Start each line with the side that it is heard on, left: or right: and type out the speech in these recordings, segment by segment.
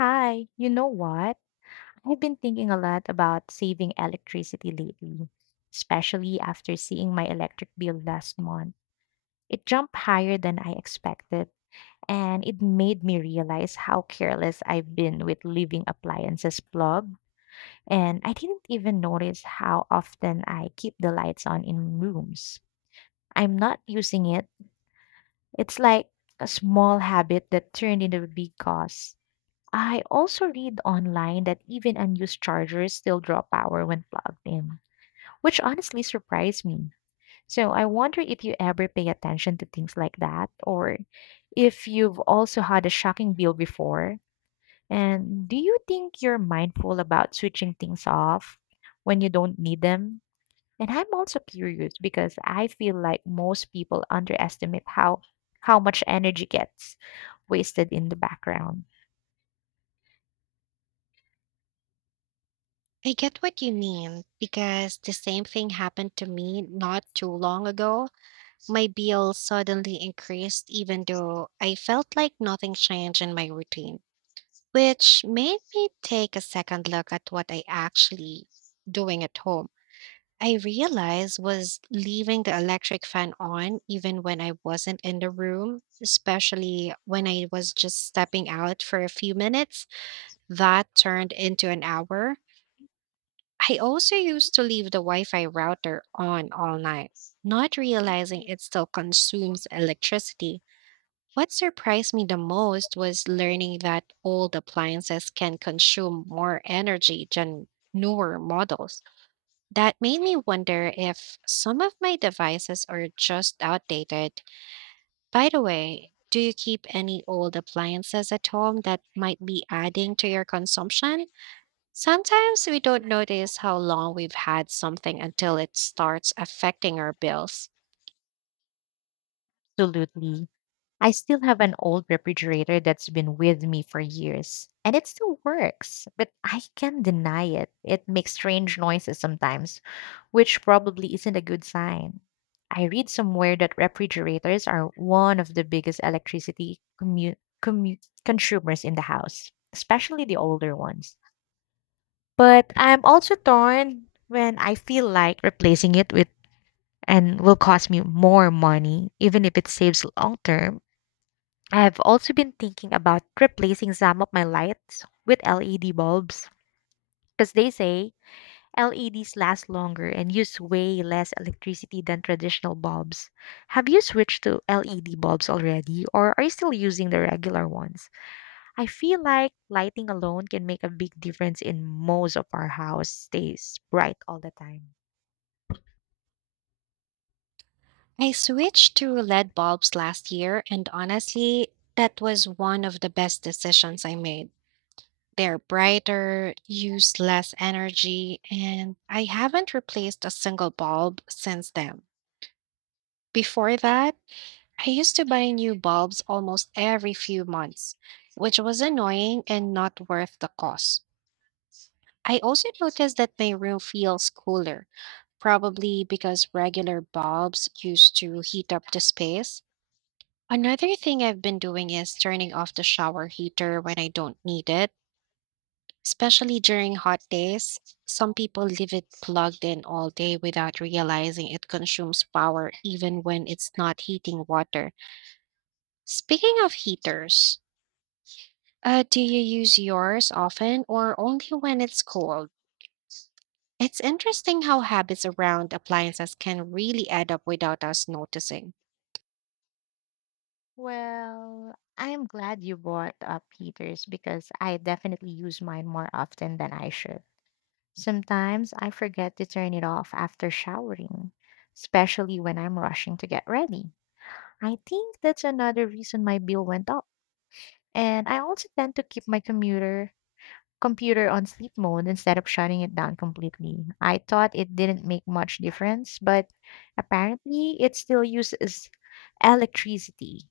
left: Hi, you know what? I've been thinking a lot about saving electricity lately, especially after seeing my electric bill last month. It jumped higher than I expected, and it made me realize how careless I've been with leaving appliances plugged, and I didn't even notice how often I keep the lights on in rooms I'm not using it. It's like a small habit that turned into a big cause. I also read online that even unused chargers still draw power when plugged in, which honestly surprised me. So I wonder if you ever pay attention to things like that, or if you've also had a shocking bill before. And do you think you're mindful about switching things off when you don't need them? And I'm also curious because I feel like most people underestimate how much energy gets wasted in the background.
right: I get what you mean because the same thing happened to me not too long ago. My bill suddenly increased even though I felt like nothing changed in my routine, which made me take a second look at what I actually doing at home. I realized was leaving the electric fan on even when I wasn't in the room, especially when I was just stepping out for a few minutes. That turned into an hour. I also used to leave the Wi Fi router on all night, not realizing it still consumes electricity. What surprised me the most was learning that old appliances can consume more energy than newer models. That made me wonder if some of my devices are just outdated. By the way, do you keep any old appliances at home that might be adding to your consumption? Sometimes we don't notice how long we've had something until it starts affecting our bills.
left: Absolutely. I still have an old refrigerator that's been with me for years, and it still works, but I can not deny it. It makes strange noises sometimes, which probably isn't a good sign. I read somewhere that refrigerators are one of the biggest electricity consumers in the house, especially the older ones. But I'm also torn when I feel like replacing it with and will cost me more money, even if it saves long term. I have also been thinking about replacing some of my lights with LED bulbs because they say LEDs last longer and use way less electricity than traditional bulbs. Have you switched to LED bulbs already, or are you still using the regular ones? I feel like lighting alone can make a big difference in most of our house stays bright all the time.
right: I switched to LED bulbs last year, and honestly, that was one of the best decisions I made. They're brighter, use less energy, and I haven't replaced a single bulb since then. Before that, I used to buy new bulbs almost every few months, which was annoying and not worth the cost. I also noticed that my room feels cooler probably because regular bulbs used to heat up the space. Another thing I've been doing is turning off the shower heater when I don't need it, especially during hot days. Some people leave it plugged in all day without realizing it consumes power even when it's not heating water. Speaking of heaters, do you use yours often or only when it's cold? It's interesting how habits around appliances can really add up without us noticing.
left: Well, I'm glad you brought up heaters because I definitely use mine more often than I should. Sometimes I forget to turn it off after showering, especially when I'm rushing to get ready. I think that's another reason my bill went up. And I also tend to keep my commuter computer on sleep mode instead of shutting it down completely. I thought it didn't make much difference, but apparently it still uses electricity.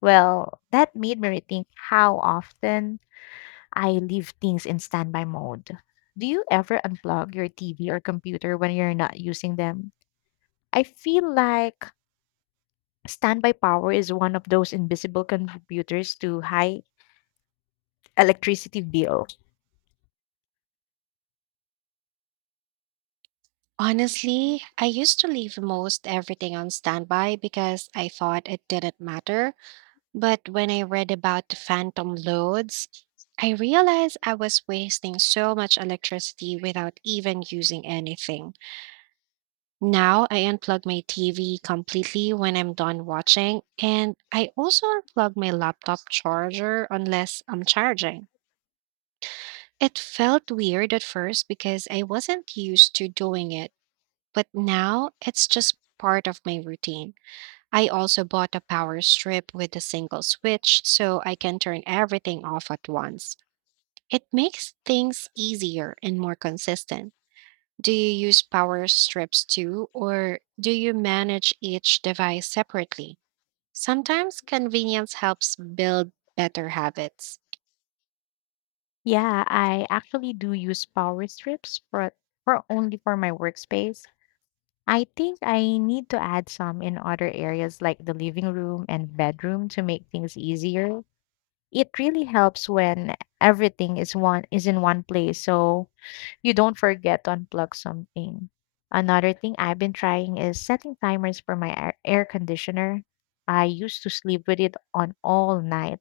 left: Well, that made me rethink how often I leave things in standby mode. Do you ever unplug your TV or computer when you're not using them? I feel like standby power is one of those invisible contributors to high electricity bill.
right: Honestly, I used to leave most everything on standby because I thought it didn't matter. But when I read about the phantom loads, I realized I was wasting so much electricity without even using anything. Now I unplug my TV completely when I'm done watching, and I also unplug my laptop charger unless I'm charging. It felt weird at first because I wasn't used to doing it, but now it's just part of my routine. I also bought a power strip with a single switch so I can turn everything off at once. It makes things easier and more consistent. Do you use power strips too, or do you manage each device separately? Sometimes convenience helps build better habits.
left: Yeah, I actually do use power strips for only for my workspace. I think I need to add some in other areas like the living room and bedroom to make things easier. It really helps when everything is one is in one place, so you don't forget to unplug something. Another thing I've been trying is setting timers for my air conditioner. I used to sleep with it on all night,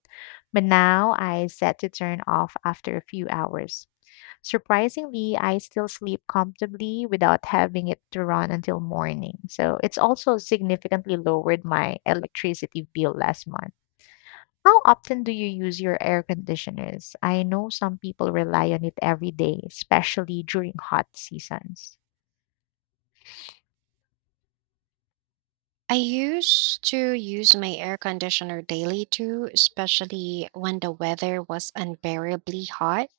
left: but now I set to turn off after a few hours. Surprisingly, I still sleep comfortably without having it to run until morning. So it's also significantly lowered my electricity bill last month. How often do you use your air conditioners? I know some people rely on it every day, especially during hot seasons.
right: I used to use my air conditioner daily too, especially when the weather was unbearably hot.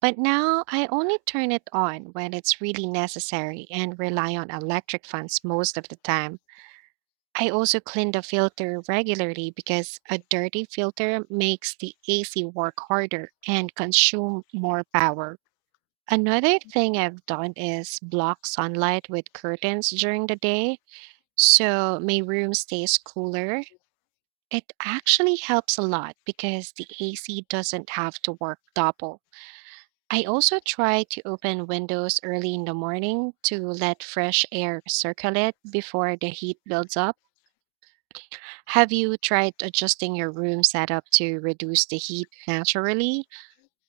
right: But now I only turn it on when it's really necessary and rely on electric fans most of the time. I also clean the filter regularly because a dirty filter makes the AC work harder and consume more power. Another thing I've done is block sunlight with curtains during the day so my room stays cooler. It actually helps a lot because the AC doesn't have to work double. I also try to open windows early in the morning to let fresh air circulate before the heat builds up. Have you tried adjusting your room setup to reduce the heat naturally?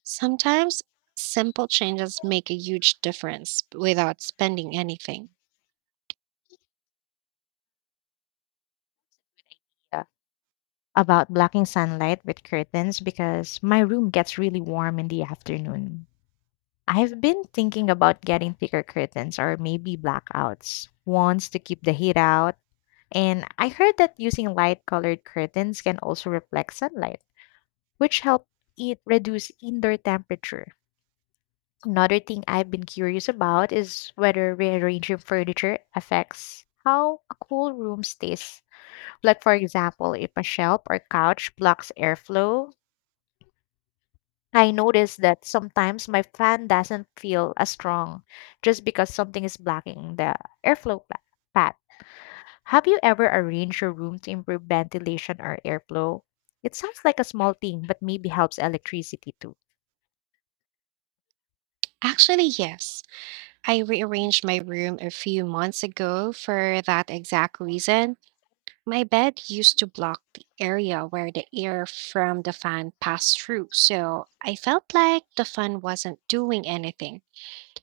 right: Sometimes simple changes make a huge difference without spending anything.
left: Yeah. About blocking sunlight with curtains because my room gets really warm in the afternoon. I've been thinking about getting thicker curtains, or maybe blackouts, ones to keep the heat out. And I heard that using light colored curtains can also reflect sunlight, which help it reduce indoor temperature. Another thing I've been curious about is whether rearranging furniture affects how a cool room stays. Like, for example, if a shelf or couch blocks airflow, I notice that sometimes my fan doesn't feel as strong just because something is blocking the airflow path. Have you ever arranged your room to improve ventilation or airflow? It sounds like a small thing, but maybe helps electricity too.
right: Actually, yes. I rearranged my room a few months ago for that exact reason. My bed used to block the area where the air from the fan passed through, so I felt like the fan wasn't doing anything.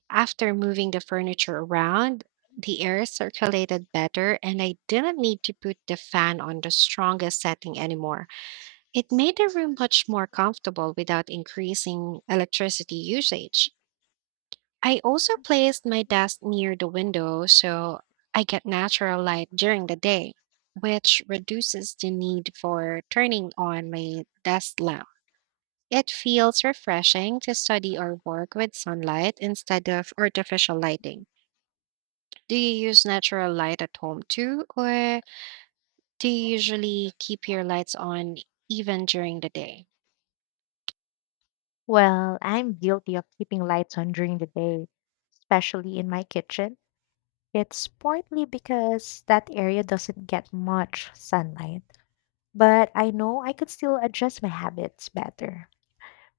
right: After moving the furniture around, the air circulated better, and I didn't need to put the fan on the strongest setting anymore. It made the room much more comfortable without increasing electricity usage. I also placed my desk near the window so I get natural light during the day, which reduces the need for turning on my desk lamp. It feels refreshing to study or work with sunlight instead of artificial lighting. Do you use natural light at home too, or do you usually keep your lights on even during the day?
left: Well, I'm guilty of keeping lights on during the day, especially in my kitchen. It's partly because that area doesn't get much sunlight, but I know I could still adjust my habits better.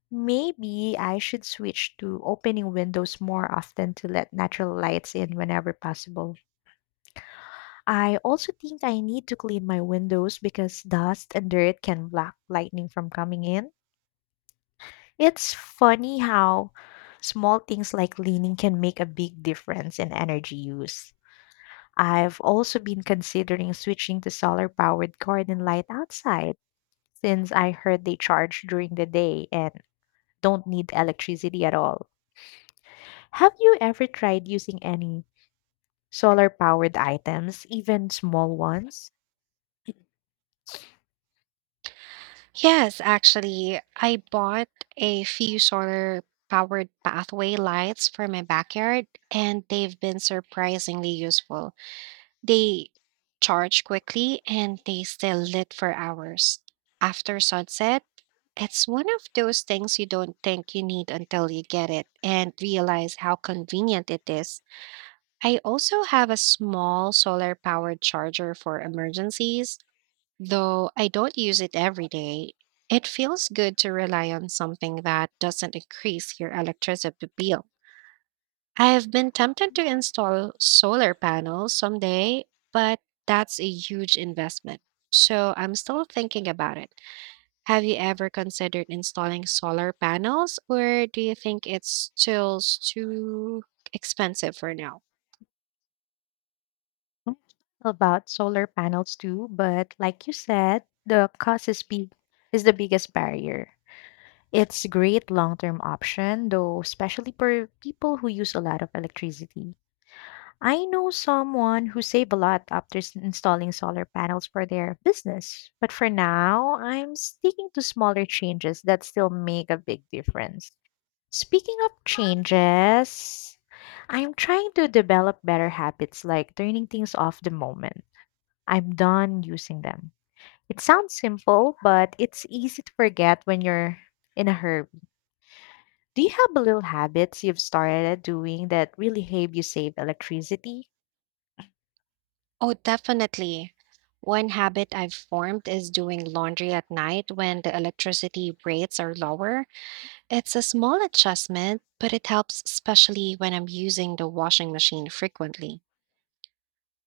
left: Maybe I should switch to opening windows more often to let natural lights in whenever possible. I also think I need to clean my windows because dust and dirt can block lightning from coming in. It's funny how small things like leaning can make a big difference in energy use. I've also been considering switching to solar powered garden light outside since I heard they charge during the day and don't need electricity at all. Have you ever tried using any solar powered items, even small ones?
right: Yes, actually, I bought a few solar powered pathway lights for my backyard, and they've been surprisingly useful. They charge quickly and they stay lit for hours. After sunset, it's one of those things you don't think you need until you get it and realize how convenient it is. I also have a small solar powered charger for emergencies. Though I don't use it every day, it feels good to rely on something that doesn't increase your electricity bill. I've been tempted to install solar panels someday, but that's a huge investment. So I'm still thinking about it. Have you ever considered installing solar panels, or do you think it's still too expensive for now?
left: I've thought about solar panels too, but like you said, the cost is big is the biggest barrier. It's a great long-term option though, especially for people who use a lot of electricity. I know someone who saved a lot after installing solar panels for their business, but for now, I'm sticking to smaller changes that still make a big difference. Speaking of changes, I'm trying to develop better habits like turning things off the moment I'm done using them. It sounds simple, but it's easy to forget when you're in a hurry. Do you have little habits you've started doing that really help you save electricity?
right: Oh, definitely. One habit I've formed is doing laundry at night when the electricity rates are lower. It's a small adjustment, but it helps, especially when I'm using the washing machine frequently.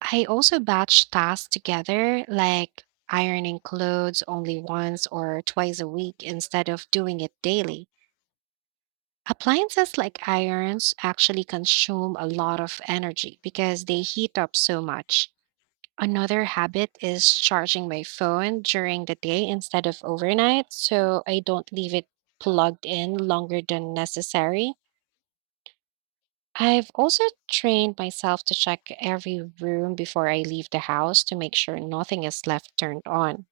right: I also batch tasks together, like ironing clothes only once or twice a week instead of doing it daily. Appliances like irons actually consume a lot of energy because they heat up so much. Another habit is charging my phone during the day instead of overnight, so I don't leave it plugged in longer than necessary. I've also trained myself to check every room before I leave the house to make sure nothing is left turned on.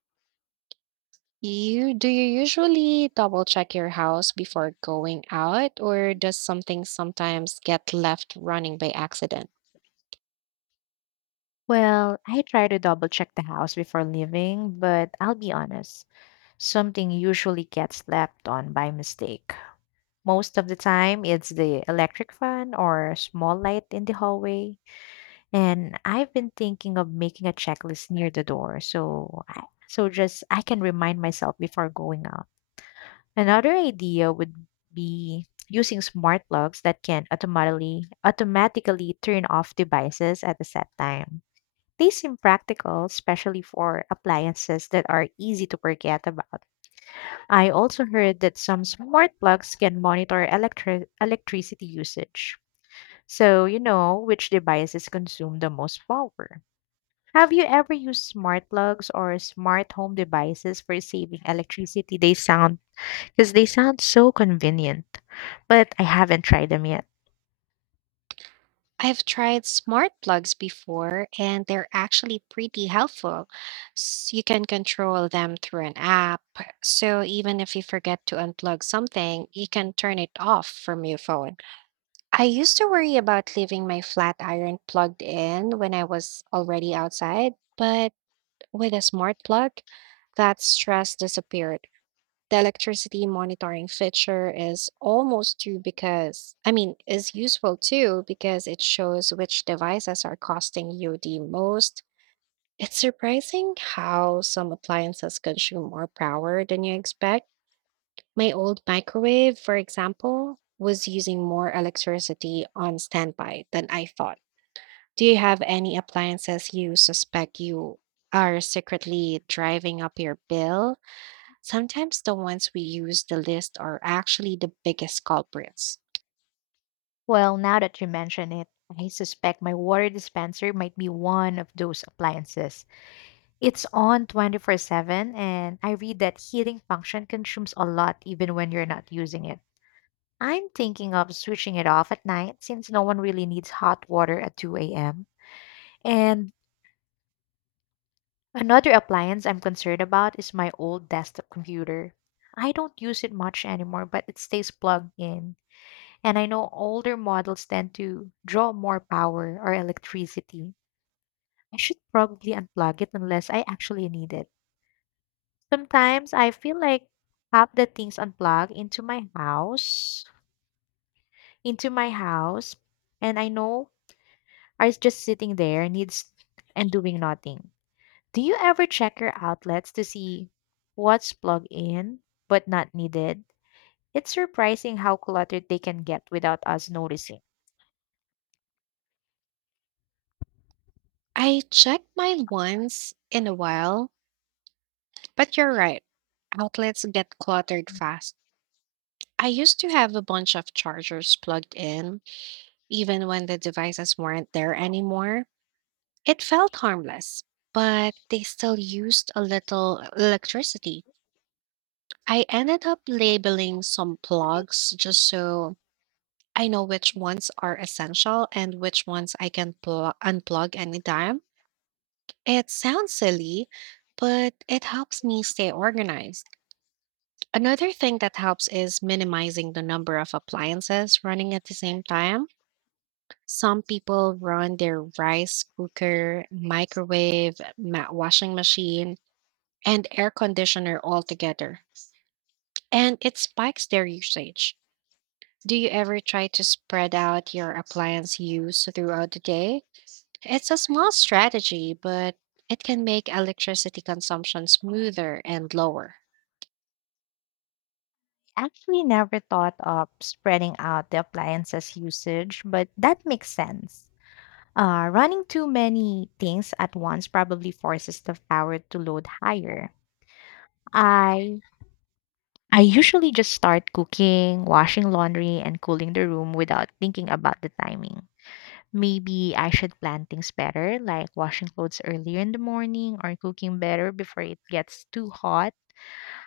right: You do you usually double check your house before going out, or does something sometimes get left running by accident?
left: Well, I try to double check the house before leaving, but I'll be honest, something usually gets left on by mistake. Most of the time, it's the electric fan or small light in the hallway. And I've been thinking of making a checklist near the door, so just I can remind myself before going out. Another idea would be using smart plugs that can automatically turn off devices at a set time. They seem practical, especially for appliances that are easy to forget about. I also heard that some smart plugs can monitor electricity usage, so you know which devices consume the most power. Have you ever used smart plugs or smart home devices for saving electricity? They sound so convenient, but I haven't tried them yet.
right: I've tried smart plugs before, and they're actually pretty helpful. You can control them through an app. So even if you forget to unplug something, you can turn it off from your phone. I used to worry about leaving my flat iron plugged in when I was already outside, but with a smart plug, that stress disappeared. The electricity monitoring feature is almost too because, I mean, is useful too because it shows which devices are costing you the most. It's surprising how some appliances consume more power than you expect. My old microwave, for example, was using more electricity on standby than I thought. Do you have any appliances you suspect you are secretly driving up your bill? Sometimes the ones we use the list are actually the biggest culprits.
left: Well, now that you mention it, I suspect my water dispenser might be one of those appliances. It's on 24/7, and I read that heating function consumes a lot even when you're not using it. I'm thinking of switching it off at night since no one really needs hot water at 2 a.m. And another appliance I'm concerned about is my old desktop computer. I don't use it much anymore, but it stays plugged in. And I know older models tend to draw more power or electricity. I should probably unplug it unless I actually need it. Sometimes I feel like half the things unplugged into my house, and I know, are just sitting there, needs and doing nothing. Do you ever check your outlets to see what's plugged in but not needed? It's surprising how cluttered they can get without us noticing.
right: I checked mine once in a while, but you're right. Outlets get cluttered fast. I used to have a bunch of chargers plugged in, even when the devices weren't there anymore. It felt harmless, but they still used a little electricity. I ended up labeling some plugs just so I know which ones are essential and which ones I can unplug anytime. It sounds silly, but it helps me stay organized. Another thing that helps is minimizing the number of appliances running at the same time. Some people run their rice cooker, microwave, washing machine, and air conditioner all together, and it spikes their usage. Do you ever try to spread out your appliance use throughout the day? It's a small strategy, but it can make electricity consumption smoother and lower.
left: Actually, never thought of spreading out the appliances usage, but that makes sense. Running too many things at once probably forces the power to load higher. I I usually just start cooking, washing laundry, and cooling the room without thinking about the timing. Maybe I should plan things better, like washing clothes earlier in the morning or cooking better before it gets too hot.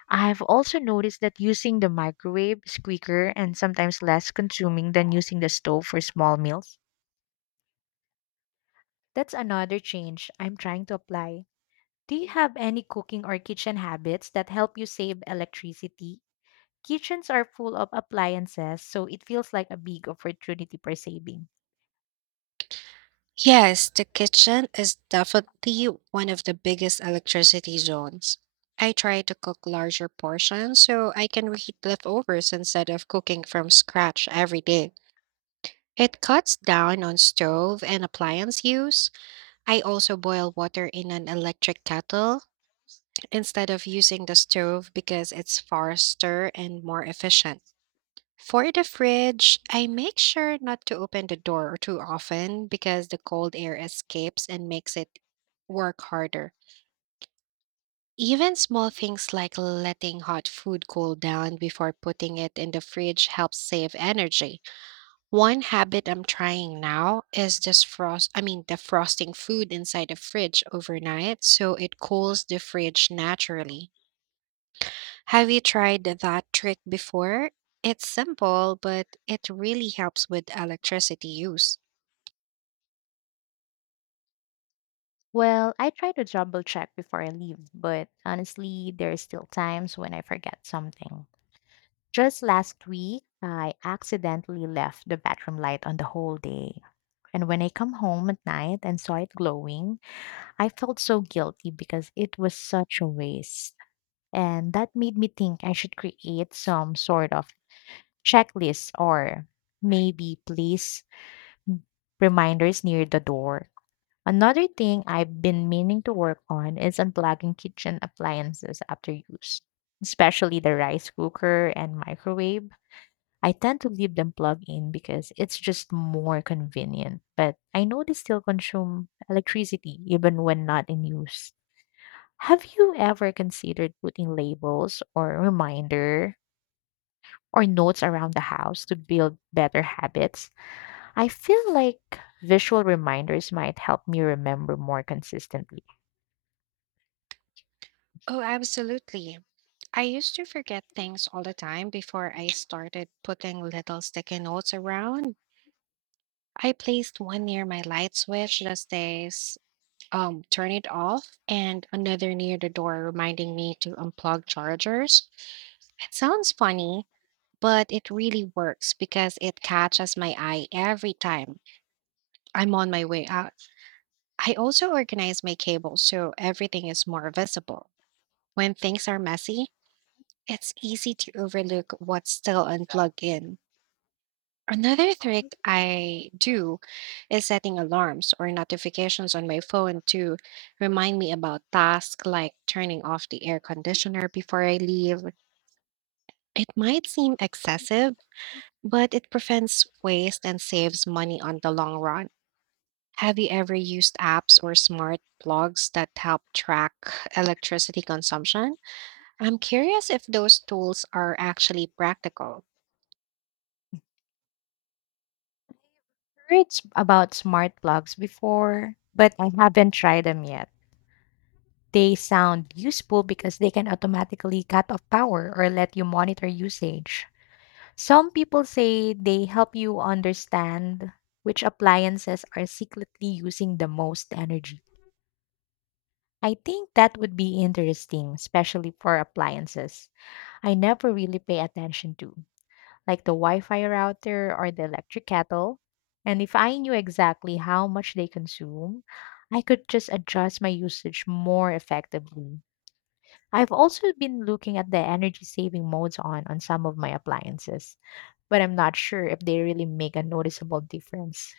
left: I've also noticed that using the microwave is quicker and sometimes less consuming than using the stove for small meals. That's another change I'm trying to apply. Do you have any cooking or kitchen habits that help you save electricity? Kitchens are full of appliances, so it feels like a big opportunity for saving.
right: Yes, the kitchen is definitely one of the biggest electricity zones. I try to cook larger portions so I can reheat leftovers instead of cooking from scratch every day. It cuts down on stove and appliance use. I also boil water in an electric kettle instead of using the stove because it's faster and more efficient. For the fridge, I make sure not to open the door too often because the cold air escapes and makes it work harder. Even small things like letting hot food cool down before putting it in the fridge helps save energy. One habit I'm trying now is just frost I mean defrosting food inside the fridge overnight so it cools the fridge naturally. Have you tried that trick before? It's simple, but it really helps with electricity use.
left: Well, I try to double check before I leave, but honestly, there are still times when I forget something. Just last week, I accidentally left the bathroom light on the whole day. And when I come home at night and saw it glowing, I felt so guilty because it was such a waste. And that made me think I should create some sort of checklist, or maybe place reminders near the door. Another thing I've been meaning to work on is unplugging kitchen appliances after use, especially the rice cooker and microwave. I tend to leave them plugged in because it's just more convenient, but I know they still consume electricity even when not in use. Have you ever considered putting labels or reminder or notes around the house to build better habits? I feel like visual reminders might help me remember more consistently.
right: Oh, absolutely. I used to forget things all the time before I started putting little sticky notes around. I placed one near my light switch that says, turn it off, and another near the door reminding me to unplug chargers. It sounds funny, but it really works because it catches my eye every time I'm on my way out. I also organize my cables so everything is more visible. When things are messy, it's easy to overlook what's still unplugged in. Another trick I do is setting alarms or notifications on my phone to remind me about tasks like turning off the air conditioner before I leave. It might seem excessive, but it prevents waste and saves money on the long run. Have you ever used apps or smart plugs that help track electricity consumption? I'm curious if those tools are actually practical.
left: Heard about smart plugs before, but I haven't tried them yet. They sound useful because they can automatically cut off power or let you monitor usage. Some people say they help you understand which appliances are secretly using the most energy. I think that would be interesting, especially for appliances I never really pay attention to, like the Wi Fi router or the electric kettle. And if I knew exactly how much they consume, I could just adjust my usage more effectively. I've also been looking at the energy saving modes on some of my appliances, but I'm not sure if they really make a noticeable difference.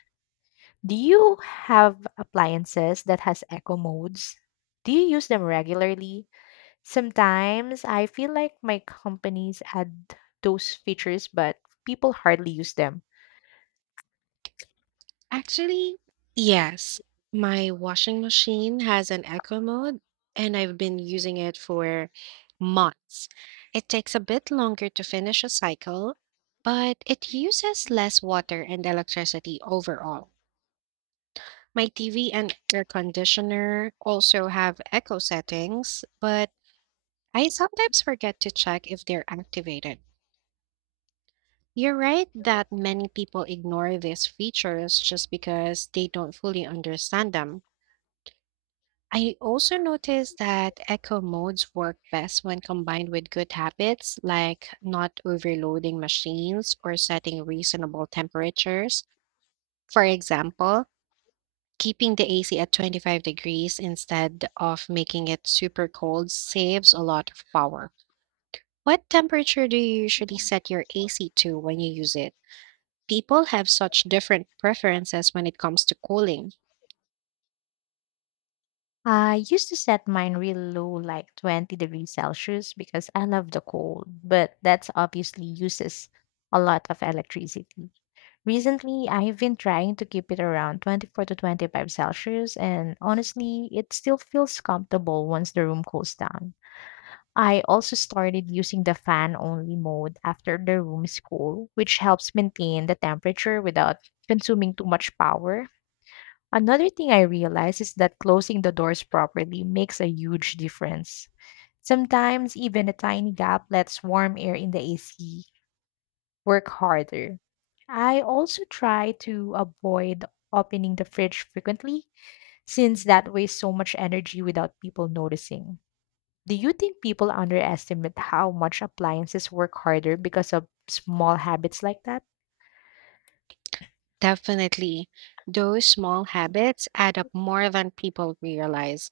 left: Do you have appliances that has eco modes? Do you use them regularly? Sometimes I feel like my companies add those features, but people hardly use them.
right: Actually, yes. My washing machine has an eco mode, and I've been using it for months. It takes a bit longer to finish a cycle, but it uses less water and electricity overall. My TV and air conditioner also have eco settings, but I sometimes forget to check if they're activated. You're right that many people ignore these features just because they don't fully understand them. I also noticed that eco modes work best when combined with good habits like not overloading machines or setting reasonable temperatures. For example, keeping the AC at 25 degrees instead of making it super cold saves a lot of power. What temperature do you usually set your AC to when you use it? People have such different preferences when it comes to cooling.
left: I used to set mine real low, like 20 degrees Celsius, because I love the cold, but that's obviously uses a lot of electricity. Recently, I've been trying to keep it around 24 to 25 Celsius, and honestly, it still feels comfortable once the room cools down. I also started using the fan only mode after the room is cool, which helps maintain the temperature without consuming too much power. Another thing I realized is that closing the doors properly makes a huge difference. Sometimes even a tiny gap lets warm air in the AC work harder. I also try to avoid opening the fridge frequently since that wastes so much energy without people noticing. Do you think people underestimate how much appliances work harder because of small habits like that?
right: Definitely, those small habits add up more than people realize.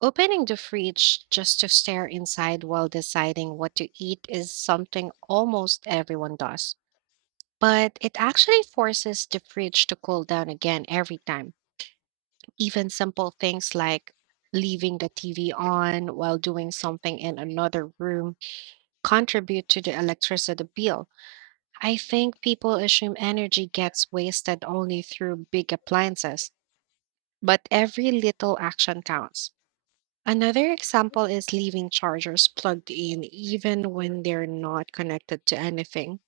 right: Opening the fridge just to stare inside while deciding what to eat is something almost everyone does. But it actually forces the fridge to cool down again every time. Even simple things like leaving the TV on while doing something in another room contribute to the electricity bill. I think people assume energy gets wasted only through big appliances, but every little action counts. Another example is leaving chargers plugged in even when they're not connected to anything.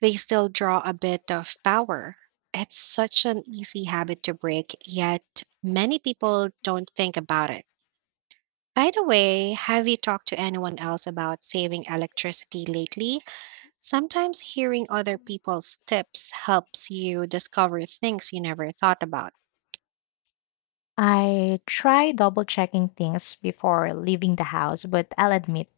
right: They still draw a bit of power. It's such an easy habit to break, yet many people don't think about it. By the way, have you talked to anyone else about saving electricity lately? Sometimes hearing other people's tips helps you discover things you never thought about.
left: I try double checking things before leaving the house, but I'll admit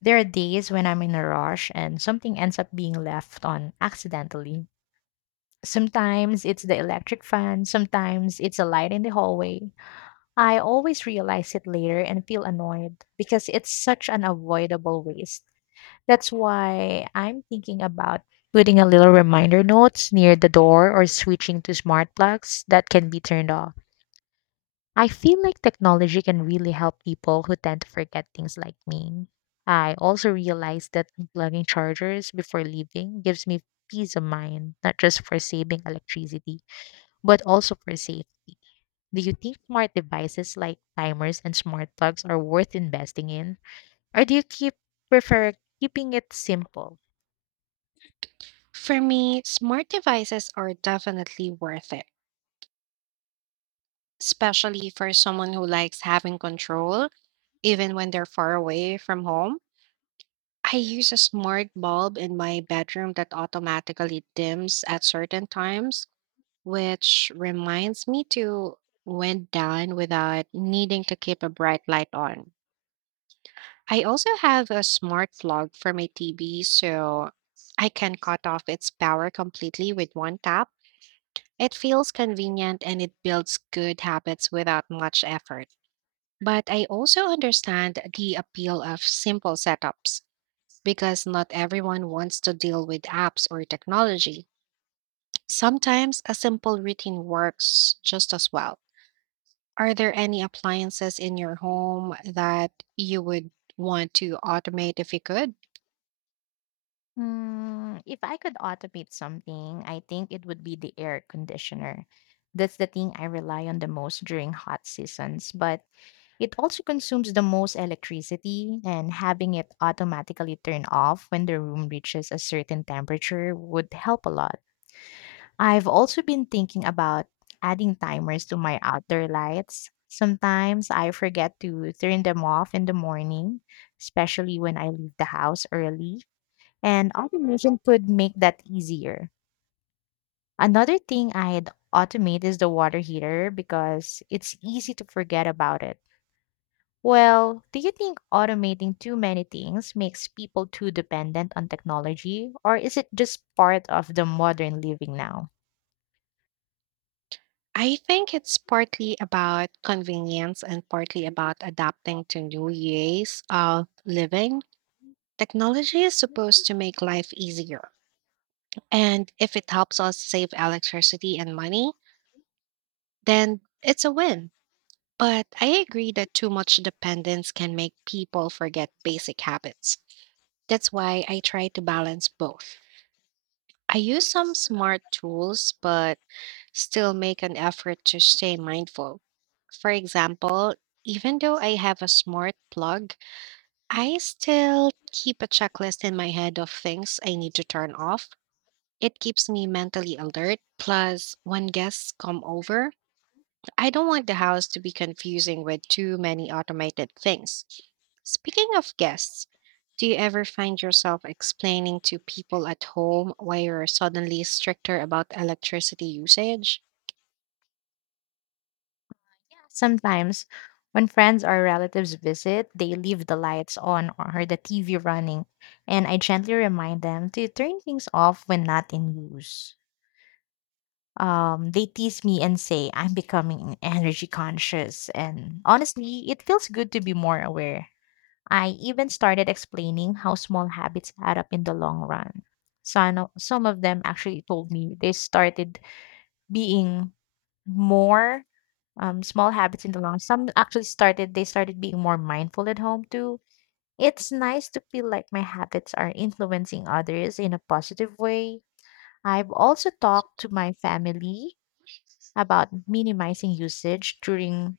left: there are days when I'm in a rush and something ends up being left on accidentally. Sometimes it's the electric fan, sometimes it's a light in the hallway. I always realize it later and feel annoyed because it's such an avoidable waste. That's why I'm thinking about putting a little reminder notes near the door or switching to smart plugs that can be turned off. I feel like technology can really help people who tend to forget things like me. I also realized that unplugging chargers before leaving gives me peace of mind, not just for saving electricity, but also for safety. Do you think smart devices like timers and smart plugs are worth investing in? Or do you keep prefer keeping it simple?
right: For me, smart devices are definitely worth it, especially for someone who likes having control, even when they're far away from home. I use a smart bulb in my bedroom that automatically dims at certain times, which reminds me to wind down without needing to keep a bright light on. I also have a smart plug for my TV, so I can cut off its power completely with one tap. It feels convenient and it builds good habits without much effort. But I also understand the appeal of simple setups because not everyone wants to deal with apps or technology. Sometimes a simple routine works just as well. Are there any appliances in your home that you would want to automate if you could?
left: If I could automate something, I think it would be the air conditioner. That's the thing I rely on the most during hot seasons, but it also consumes the most electricity, and having it automatically turn off when the room reaches a certain temperature would help a lot. I've also been thinking about adding timers to my outdoor lights. Sometimes I forget to turn them off in the morning, especially when I leave the house early, and automation could make that easier. Another thing I'd automate is the water heater because it's easy to forget about it. Well, do you think automating too many things makes people too dependent on technology, or is it just part of the modern living now?
right: I think it's partly about convenience and partly about adapting to new ways of living. Technology is supposed to make life easier. And if it helps us save electricity and money, then it's a win. But I agree that too much dependence can make people forget basic habits. That's why I try to balance both. I use some smart tools, but still make an effort to stay mindful. For example, even though I have a smart plug, I still keep a checklist in my head of things I need to turn off. It keeps me mentally alert. Plus, when guests come over, I don't want the house to be confusing with too many automated things. Speaking of guests, do you ever find yourself explaining to people at home why you're suddenly stricter about electricity usage?
left: Sometimes, when friends or relatives visit, they leave the lights on or the TV running, and I gently remind them to turn things off when not in use. They tease me and say I'm becoming energy conscious. And honestly, it feels good to be more aware. I even started explaining how small habits add up in the long run. So I know some of them actually told me they started being more, small habits in the long. Some actually started, they started being more mindful at home too. It's nice to feel like my habits are influencing others in a positive way. I've also talked to my family about
right: We
left: minimizing
right: need to
left: usage
right: send
left: during